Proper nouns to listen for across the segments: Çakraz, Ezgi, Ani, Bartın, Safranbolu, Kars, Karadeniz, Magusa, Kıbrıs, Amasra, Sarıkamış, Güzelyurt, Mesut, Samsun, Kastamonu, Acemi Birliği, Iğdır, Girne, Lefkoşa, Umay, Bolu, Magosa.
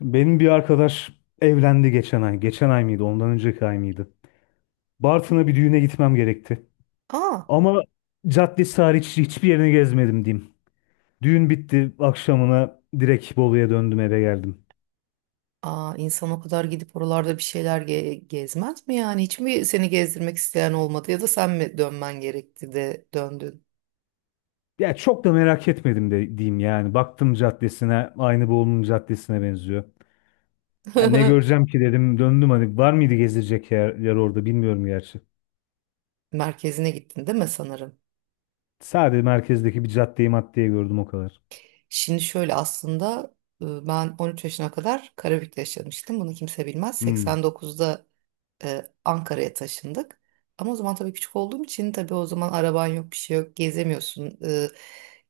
Benim bir arkadaş evlendi geçen ay. Geçen ay mıydı? Ondan önceki ay mıydı? Bartın'a bir düğüne gitmem gerekti. Aa, Ama caddesi hariç hiçbir yerini gezmedim diyeyim. Düğün bitti. Akşamına direkt Bolu'ya döndüm eve geldim. aa, insan o kadar gidip oralarda bir şeyler gezmez mi yani? Hiç mi seni gezdirmek isteyen olmadı ya da sen mi dönmen gerekti de döndün? Ya çok da merak etmedim de diyeyim yani. Baktım caddesine aynı Bolu'nun caddesine benziyor. Ya ne göreceğim ki dedim döndüm hani var mıydı gezilecek yer, orada bilmiyorum gerçi. Merkezine gittin değil mi sanırım? Sadece merkezdeki bir caddeyi maddeye gördüm o kadar. Şimdi şöyle aslında ben 13 yaşına kadar Karabük'te yaşamıştım. Bunu kimse bilmez. Hmm. 89'da Ankara'ya taşındık. Ama o zaman tabii küçük olduğum için, tabii o zaman araban yok, bir şey yok, gezemiyorsun.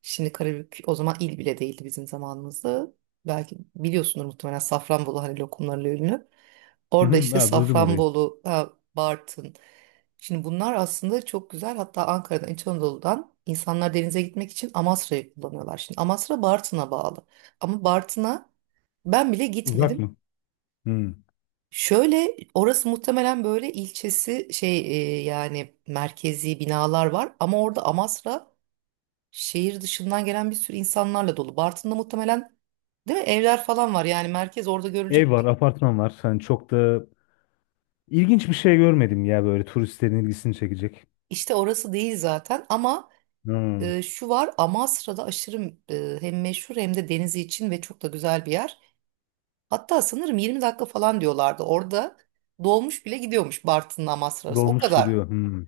Şimdi Karabük o zaman il bile değildi bizim zamanımızda. Belki biliyorsunuz, muhtemelen Safranbolu hani lokumlarla ünlü. Hı Orada hı. işte Ha, duydum orayı. Safranbolu, ha, Bartın. Şimdi bunlar aslında çok güzel. Hatta Ankara'dan, İç Anadolu'dan insanlar denize gitmek için Amasra'yı kullanıyorlar. Şimdi Amasra Bartın'a bağlı. Ama Bartın'a ben bile Uzak gitmedim. mı? Hmm. Şöyle, orası muhtemelen böyle ilçesi şey, yani merkezi binalar var, ama orada Amasra şehir dışından gelen bir sürü insanlarla dolu. Bartın'da muhtemelen, değil mi, evler falan var yani, merkez orada Ev görülecek var, apartman var. Hani çok da ilginç bir şey görmedim ya böyle turistlerin ilgisini çekecek. işte orası değil zaten. Ama Hmm. Şu var, Amasra'da aşırı, hem meşhur hem de denizi için, ve çok da güzel bir yer. Hatta sanırım 20 dakika falan diyorlardı, orada dolmuş bile gidiyormuş Bartın'la Amasra arası, o Dolmuş kadar. gidiyor. Hmm.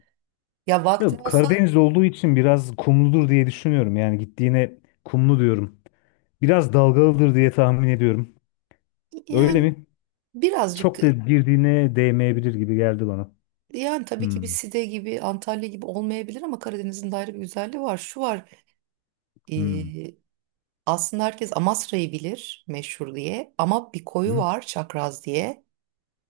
Ya vaktim Tabii olsa Karadeniz olduğu için biraz kumludur diye düşünüyorum. Yani gittiğine kumlu diyorum. Biraz dalgalıdır diye tahmin ediyorum. Öyle yani, mi? birazcık. Çok da girdiğine değmeyebilir gibi geldi bana. Yani tabii ki bir Hmm. Side gibi, Antalya gibi olmayabilir ama Karadeniz'in de ayrı bir güzelliği var. Şu var, Hmm. e, aslında herkes Amasra'yı bilir meşhur diye ama bir koyu Hmm. var, Çakraz diye,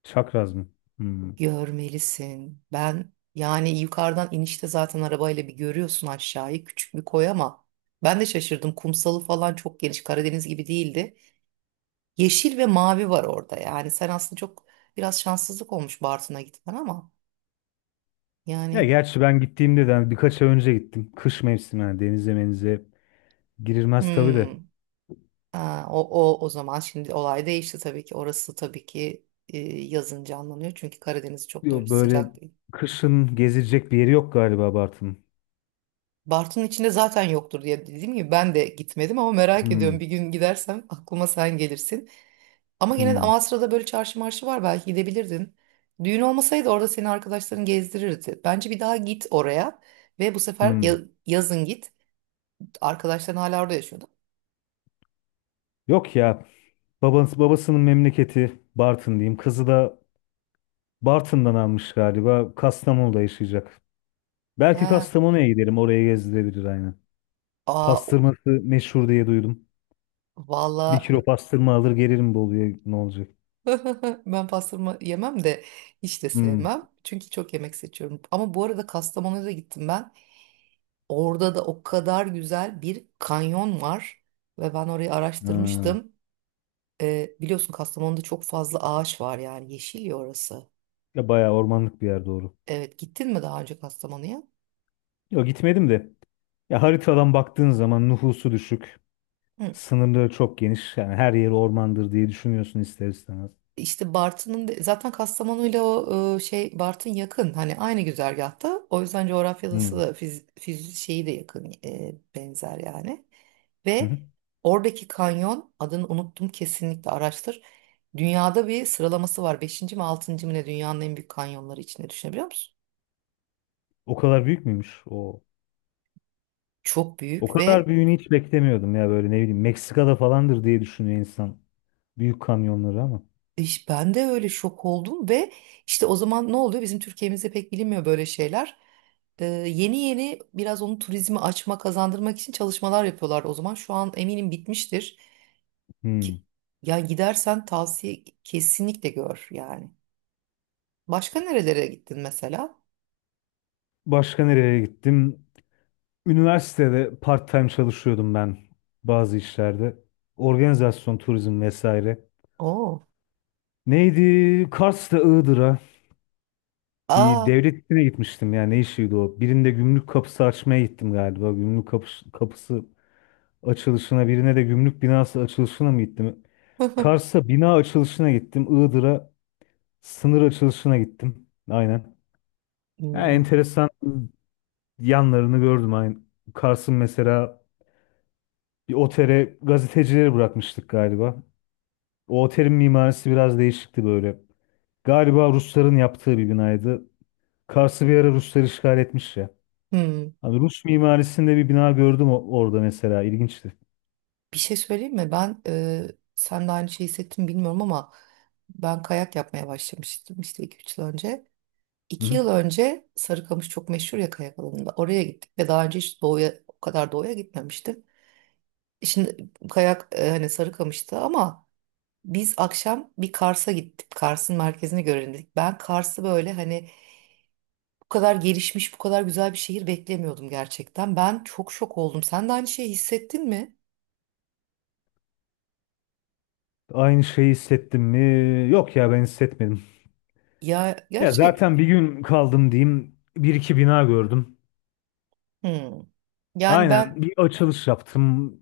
Çakraz mı? Hmm. görmelisin. Ben yani, yukarıdan inişte zaten arabayla bir görüyorsun aşağıyı, küçük bir koy, ama ben de şaşırdım. Kumsalı falan çok geniş, Karadeniz gibi değildi. Yeşil ve mavi var orada, yani sen aslında çok, biraz şanssızlık olmuş Bartın'a gitmen, ama Ya yani, gerçi ben gittiğimde de hani birkaç ay önce gittim. Kış mevsimi yani denize menize girilmez tabii de. hmm. Ha, o zaman şimdi olay değişti tabii ki. Orası tabii ki yazın canlanıyor. Çünkü Karadeniz çok da öyle Yo, böyle sıcak değil. kışın gezilecek bir yeri yok galiba Bartın. Bartın içinde zaten yoktur diye, dediğim gibi ben de gitmedim, ama merak ediyorum. Hmm, Bir gün gidersem aklıma sen gelirsin. Ama gene de hmm, Amasra'da böyle çarşı marşı var, belki gidebilirdin. Düğün olmasaydı orada seni arkadaşların gezdirirdi. Bence bir daha git oraya, ve bu sefer hmm. yazın git. Arkadaşların hala orada yaşıyordu. Yok ya. Babasının memleketi Bartın diyeyim. Kızı da Bartın'dan almış galiba. Kastamonu'da yaşayacak. Belki Ha, Kastamonu'ya giderim. Oraya gezdirebilir aynen. aa, Pastırması meşhur diye duydum. Bir valla. kilo pastırma alır gelirim Bolu'ya ne olacak? Ben pastırma yemem de hiç de Hmm. sevmem. Çünkü çok yemek seçiyorum. Ama bu arada Kastamonu'ya da gittim ben. Orada da o kadar güzel bir kanyon var. Ve ben orayı Ha. araştırmıştım. Biliyorsun Kastamonu'da çok fazla ağaç var yani. Yeşil ya orası. Ya bayağı ormanlık bir yer doğru. Evet, gittin mi daha önce Kastamonu'ya? Yok gitmedim de. Ya haritadan baktığın zaman nüfusu düşük. Hı. Sınırları çok geniş. Yani her yeri ormandır diye düşünüyorsun ister istemez. İşte Bartın'ın zaten Kastamonu'yla o şey, Bartın yakın hani, aynı güzergahta, o yüzden coğrafyası Hmm. da şeyi de yakın, benzer yani. Hı Ve hı. oradaki kanyon, adını unuttum, kesinlikle araştır. Dünyada bir sıralaması var, beşinci mi altıncı mı ne, dünyanın en büyük kanyonları içinde, düşünebiliyor musun? O kadar büyük müymüş o? Çok O büyük kadar ve... büyüğünü hiç beklemiyordum ya böyle ne bileyim Meksika'da falandır diye düşünüyor insan. Büyük kamyonları ama. Ben de öyle şok oldum. Ve işte, o zaman ne oluyor? Bizim Türkiye'mizde pek bilinmiyor böyle şeyler. Yeni yeni biraz onu, turizmi açma, kazandırmak için çalışmalar yapıyorlar o zaman. Şu an eminim bitmiştir. Hmm. Ki, yani gidersen tavsiye, kesinlikle gör yani. Başka nerelere gittin mesela? Başka nereye gittim? Üniversitede part-time çalışıyordum ben bazı işlerde. Organizasyon, turizm vesaire. Oo. Neydi? Kars'ta Iğdır'a bir Aa. devlet işine gitmiştim ya ne işiydi o? Birinde gümrük kapısı açmaya gittim galiba. Gümrük kapısı, açılışına birine de gümrük binası açılışına mı gittim? Kars'a bina açılışına gittim. Iğdır'a sınır açılışına gittim. Aynen. Yani Hmm. enteresan yanlarını gördüm. Aynen. Kars'ın mesela bir otele gazetecileri bırakmıştık galiba. O otelin mimarisi biraz değişikti böyle. Galiba Rusların yaptığı bir binaydı. Kars'ı bir ara Ruslar işgal etmiş ya. Hmm. Hani Rus mimarisinde bir bina gördüm orada mesela. İlginçti. Bir şey söyleyeyim mi? Ben, sen de aynı şeyi hissettin bilmiyorum ama ben kayak yapmaya başlamıştım işte iki üç yıl önce. Hı 2 hı. yıl önce Sarıkamış çok meşhur ya kayak alanında. Oraya gittik ve daha önce hiç doğuya, o kadar doğuya gitmemiştim. Şimdi kayak, hani Sarıkamış'ta, ama biz akşam bir Kars'a gittik. Kars'ın merkezini görelim dedik. Ben Kars'ı böyle hani bu kadar gelişmiş, bu kadar güzel bir şehir beklemiyordum gerçekten. Ben çok şok oldum. Sen de aynı şeyi hissettin mi? Aynı şeyi hissettim mi? Yok ya ben hissetmedim. Ya Ya gerçek. zaten bir gün kaldım diyeyim. Bir iki bina gördüm. Hmm. Yani ben... Aynen bir açılış yaptım.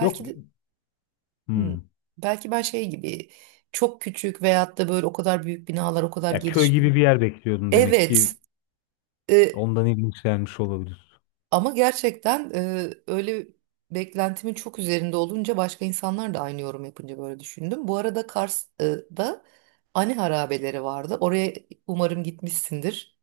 Yok bir- de, hmm, Hmm. belki ben şey gibi çok küçük, veyahut da böyle o kadar büyük binalar o kadar Ya köy gelişmiyor. gibi bir yer bekliyordum demek ki Evet, e, ondan ilginç gelmiş olabilir. ama gerçekten öyle, beklentimin çok üzerinde olunca, başka insanlar da aynı yorum yapınca böyle düşündüm. Bu arada Kars'da Ani harabeleri vardı. Oraya umarım gitmişsindir.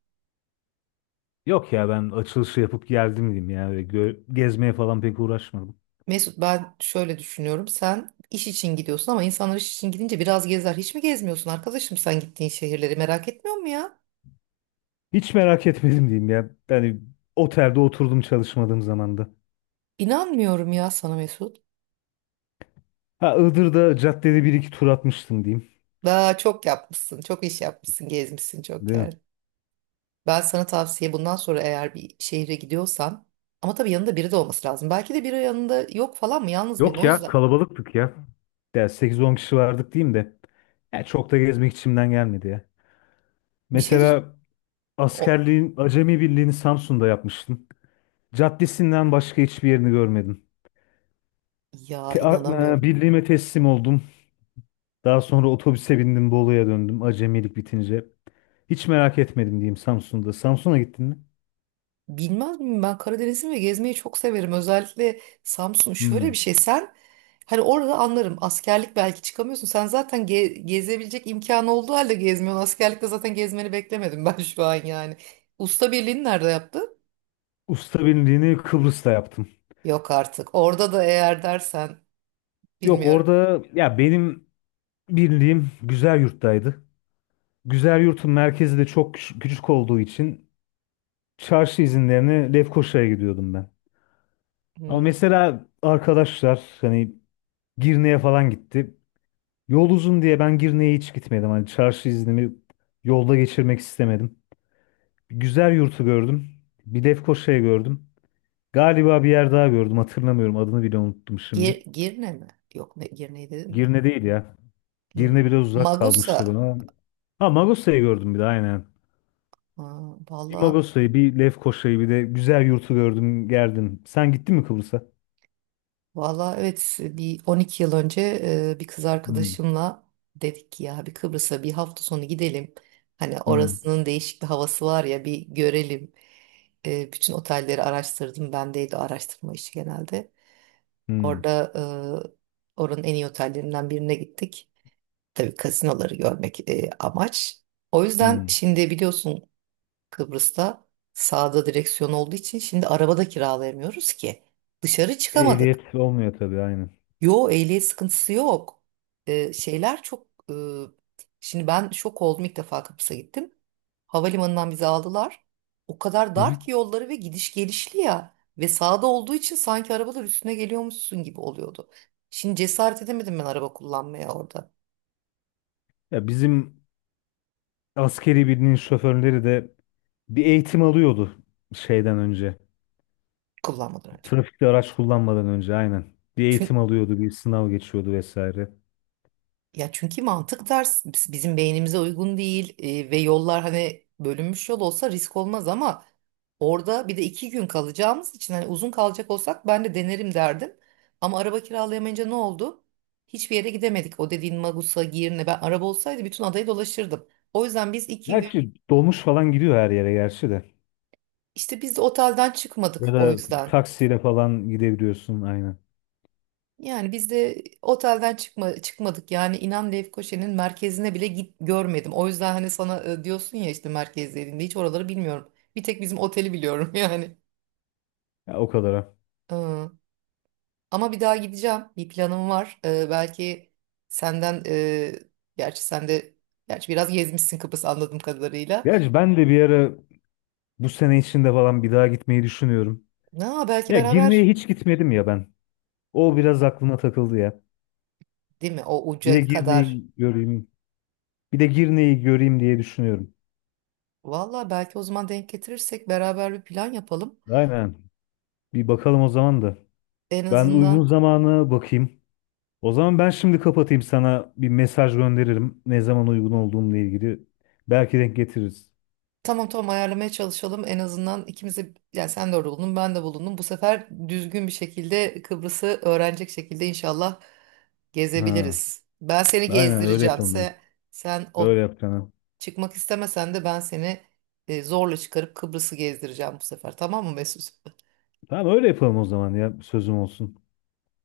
Yok ya ben açılışı yapıp geldim diyeyim ya. Öyle gezmeye falan pek uğraşmadım. Mesut, ben şöyle düşünüyorum. Sen iş için gidiyorsun ama insanlar iş için gidince biraz gezer. Hiç mi gezmiyorsun arkadaşım, sen gittiğin şehirleri merak etmiyor mu ya? Hiç merak etmedim diyeyim ya. Yani otelde oturdum çalışmadığım zamanda. İnanmıyorum ya sana Mesut. Ha Iğdır'da caddede bir iki tur atmıştım diyeyim. Daha çok yapmışsın, çok iş yapmışsın, gezmişsin çok Değil yer. mi? Ben sana tavsiye, bundan sonra eğer bir şehre gidiyorsan, ama tabii yanında biri de olması lazım. Belki de biri yanında yok falan mı, yalnız mıydın? Yok O ya yüzden kalabalıktık ya. Ya 8-10 kişi vardık diyeyim de. Ya çok da gezmek içimden gelmedi ya. bir şey düş- Mesela o askerliğin Acemi Birliği'ni Samsun'da yapmıştım. Caddesinden başka hiçbir yerini görmedim. ya inanamıyorum. Birliğime teslim oldum. Daha sonra otobüse bindim Bolu'ya döndüm acemilik bitince. Hiç merak etmedim diyeyim Samsun'da. Samsun'a gittin mi? Bilmez miyim ben, Karadeniz'im ve gezmeyi çok severim. Özellikle Samsun, şöyle bir Hmm. şey sen, hani orada anlarım askerlik, belki çıkamıyorsun. Sen zaten gezebilecek imkanı olduğu halde gezmiyorsun. Askerlikte zaten gezmeni beklemedim ben şu an yani. Usta birliğini nerede yaptın? Usta birliğini Kıbrıs'ta yaptım. Yok artık. Orada da eğer dersen Yok bilmiyorum. orada ya benim birliğim Güzelyurt'taydı. Güzelyurt'un merkezi de çok küçük olduğu için çarşı izinlerine Lefkoşa'ya gidiyordum ben. Ama Hmm. mesela arkadaşlar hani Girne'ye falan gitti. Yol uzun diye ben Girne'ye hiç gitmedim. Hani çarşı iznimi yolda geçirmek istemedim. Güzel yurtu gördüm. Bir Lefkoşa'yı gördüm. Galiba bir yer daha gördüm. Hatırlamıyorum. Adını bile unuttum şimdi. Girne mi? Yok, ne Girne'yi dedim mi? Girne değil ya. Girne Hmm. biraz uzak kalmıştı Magusa. bana. Ha Magosa'yı gördüm bir de aynen. Aa, Bir valla. Magosa'yı, bir Lefkoşa'yı, bir de güzel yurtu gördüm, gerdim. Sen gittin mi Kıbrıs'a? Valla evet, bir 12 yıl önce, bir kız Hmm, arkadaşımla dedik ki ya bir Kıbrıs'a bir hafta sonu gidelim. Hani hmm, orasının değişik bir havası var ya, bir görelim. Bütün otelleri araştırdım. Bendeydi o araştırma işi genelde. hmm, Orada, oranın en iyi otellerinden birine gittik. Tabii gazinoları görmek, amaç. O yüzden, hmm. şimdi biliyorsun, Kıbrıs'ta sağda direksiyon olduğu için şimdi arabada kiralayamıyoruz ki. Dışarı çıkamadık. Ehliyet olmuyor tabii aynen. Yo, ehliyet sıkıntısı yok. Şeyler çok... şimdi ben şok oldum, ilk defa Kıbrıs'a gittim. Havalimanından bizi aldılar. O kadar Hı dar hı. ki yolları, ve gidiş gelişli ya. Ve sağda olduğu için sanki arabalar üstüne geliyormuşsun gibi oluyordu. Şimdi cesaret edemedim ben araba kullanmaya orada. Ya bizim askeri birinin şoförleri de bir eğitim alıyordu şeyden önce. Kullanmadan önce. Trafikte araç kullanmadan önce aynen. Bir Çünkü eğitim alıyordu, bir sınav geçiyordu vesaire. Ya çünkü mantık ters, bizim beynimize uygun değil, ve yollar, hani bölünmüş yol olsa risk olmaz ama, orada bir de iki gün kalacağımız için, hani uzun kalacak olsak ben de denerim derdim. Ama araba kiralayamayınca ne oldu? Hiçbir yere gidemedik. O dediğin Magus'a, Girne, ben araba olsaydı bütün adayı dolaşırdım. O yüzden biz iki gün Gerçi dolmuş falan gidiyor her yere gerçi de. işte, biz de otelden çıkmadık Ya o da yüzden. taksiyle falan gidebiliyorsun aynen. Yani biz de otelden çıkmadık, yani inan Lefkoşa'nın merkezine bile git görmedim. O yüzden hani sana, diyorsun ya işte merkezlerinde, hiç oraları bilmiyorum. Bir tek bizim oteli biliyorum yani. Ya o kadara. Ee, Ama bir daha gideceğim. Bir planım var. Belki senden, gerçi sen de, gerçi biraz gezmişsin Kıbrıs anladığım kadarıyla. Gerçi ben de bir ara bu sene içinde falan bir daha gitmeyi düşünüyorum. Na belki Ya Girne'ye beraber, hiç gitmedim ya ben. O biraz aklıma takıldı ya. değil mi, o Bir de uca kadar. Girne'yi göreyim. Bir de Girne'yi göreyim diye düşünüyorum. Valla belki o zaman denk getirirsek beraber bir plan yapalım. Aynen. Bir bakalım o zaman da. En Ben uygun azından. zamana bakayım. O zaman ben şimdi kapatayım sana bir mesaj gönderirim. Ne zaman uygun olduğumla ilgili. Belki denk getiririz. Tamam tamam, ayarlamaya çalışalım. En azından ikimiz de, yani sen de orada bulundun, ben de bulundum. Bu sefer düzgün bir şekilde Kıbrıs'ı öğrenecek şekilde inşallah Ha, gezebiliriz. Ben seni aynen öyle gezdireceğim. yapalım ya. Sen Öyle o, yapalım. çıkmak istemesen de, ben seni zorla çıkarıp Kıbrıs'ı gezdireceğim bu sefer. Tamam mı Mesut? Tamam öyle yapalım o zaman ya. Sözüm olsun.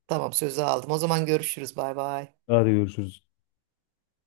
Tamam, sözü aldım. O zaman görüşürüz. Bay bay. Hadi görüşürüz.